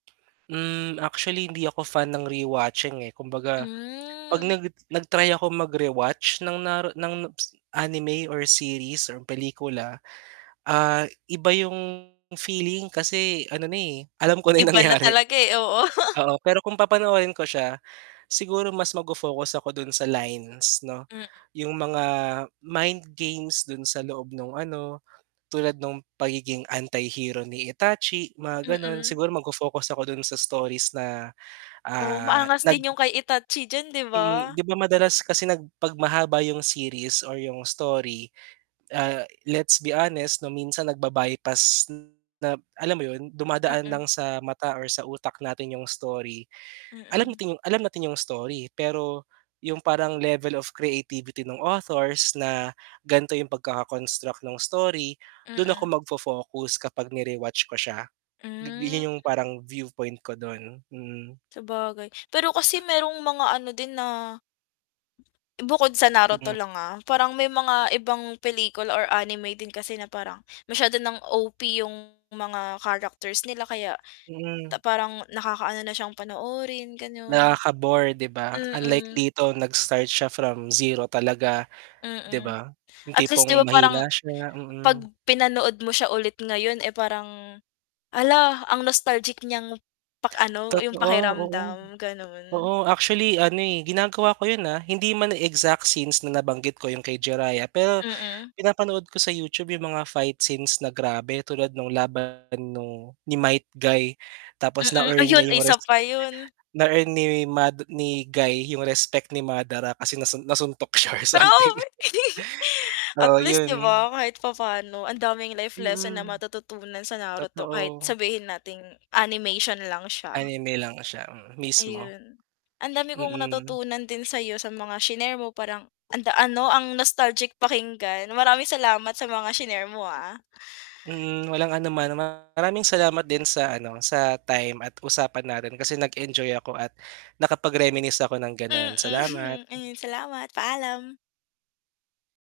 Hmm, actually, hindi ako fan ng rewatching, eh. Kumbaga 'pag Hmm. nag nag-try ako magre-watch ng naru ng s ng anime or series or pelikula, ah, iba yung feeling kasi ano na, eh, alam ko na yung Iba na nangyari. talaga, eh, oo. Oo, pero kung papanoorin ko siya, siguro mas ma fo-focus ako dun sa lines 'no, M yung mga mind games dun sa loob nung ano, tulad nung pagiging anti-hero ni Itachi, mga gano'n. Mm. Siguro magfo-focus ako dun sa stories na, Oh, ah, maangas nag din yung kay Itachi diyan, di Mm. ba? 'Di ba madalas kasi nag 'pag mahaba yung series or yung story, ah, let's be honest 'no, minsan nagba-bypass na alam mo yun, dumadaan Mm. lang sa mata or sa utak natin 'yong story. Alam Mm. ting alam natin 'yong story, pero yung parang level of creativity nung authors na gan'to yung pagkaka-construct ng story, dun ako Mm. magfo-focus kapag ni-rewatch ko siya. Hmm. Yun yung parang viewpoint ko dun. Mm. Sabagay. Pero kasi merong mga ano din na bukod sa Mm. Naruto lang, ah, parang may mga ibang pelikula or anime din kasi na parang masyado ng OP yung mga characters nila kaya Mm. parang nakakaano na siyang panoorin, gano'n. Nakaka-bore, 'di ba? Unlike Mm. dito nag-start siya from 0 talaga, 'di Mm. ba? Yung At least 'di tipong ba parang mahina siya, 'pag mm. pinanood mo siya ulit ngayon, eh, parang hala, ang nostalgic niyang pak ano, yung Totoo, oo. pakiramdam, ganun. Oo, actually ano, eh, ginagawa ko yun, ah. Hindi man exact scenes na nabanggit ko yung kay Jiraiya, pero Mm. pinapanood ko sa YouTube yung mga fight scenes na grabe, tulad nung laban nung ni Might Guy tapos Mm. na-earn Ayun, niya yung isa pa respect yun. na earn ni Mad ni Guy yung respect ni Madara kasi nasun nasuntok siya or Pero something. at Oo, least 'di yun. ba, kahit papano ang daming life lesson na Mm. matututunan sa Naruto kahit Totoo. sabihin nating animation lang siya. Anime lang siya, mm, mismo. Ayun. Ang dami kong Mm. natutunan din sa'yo sa mga shinare mo parang anda ano, ang nostalgic pakinggan. Maraming salamat sa mga shinare mo, ah. Mm, walang anuman. Maraming salamat din sa ano, sa time at usapan natin kasi nag-enjoy ako at nakapag-reminisce ako ng gano'n, Mm, salamat. ayun. Salamat. Paalam.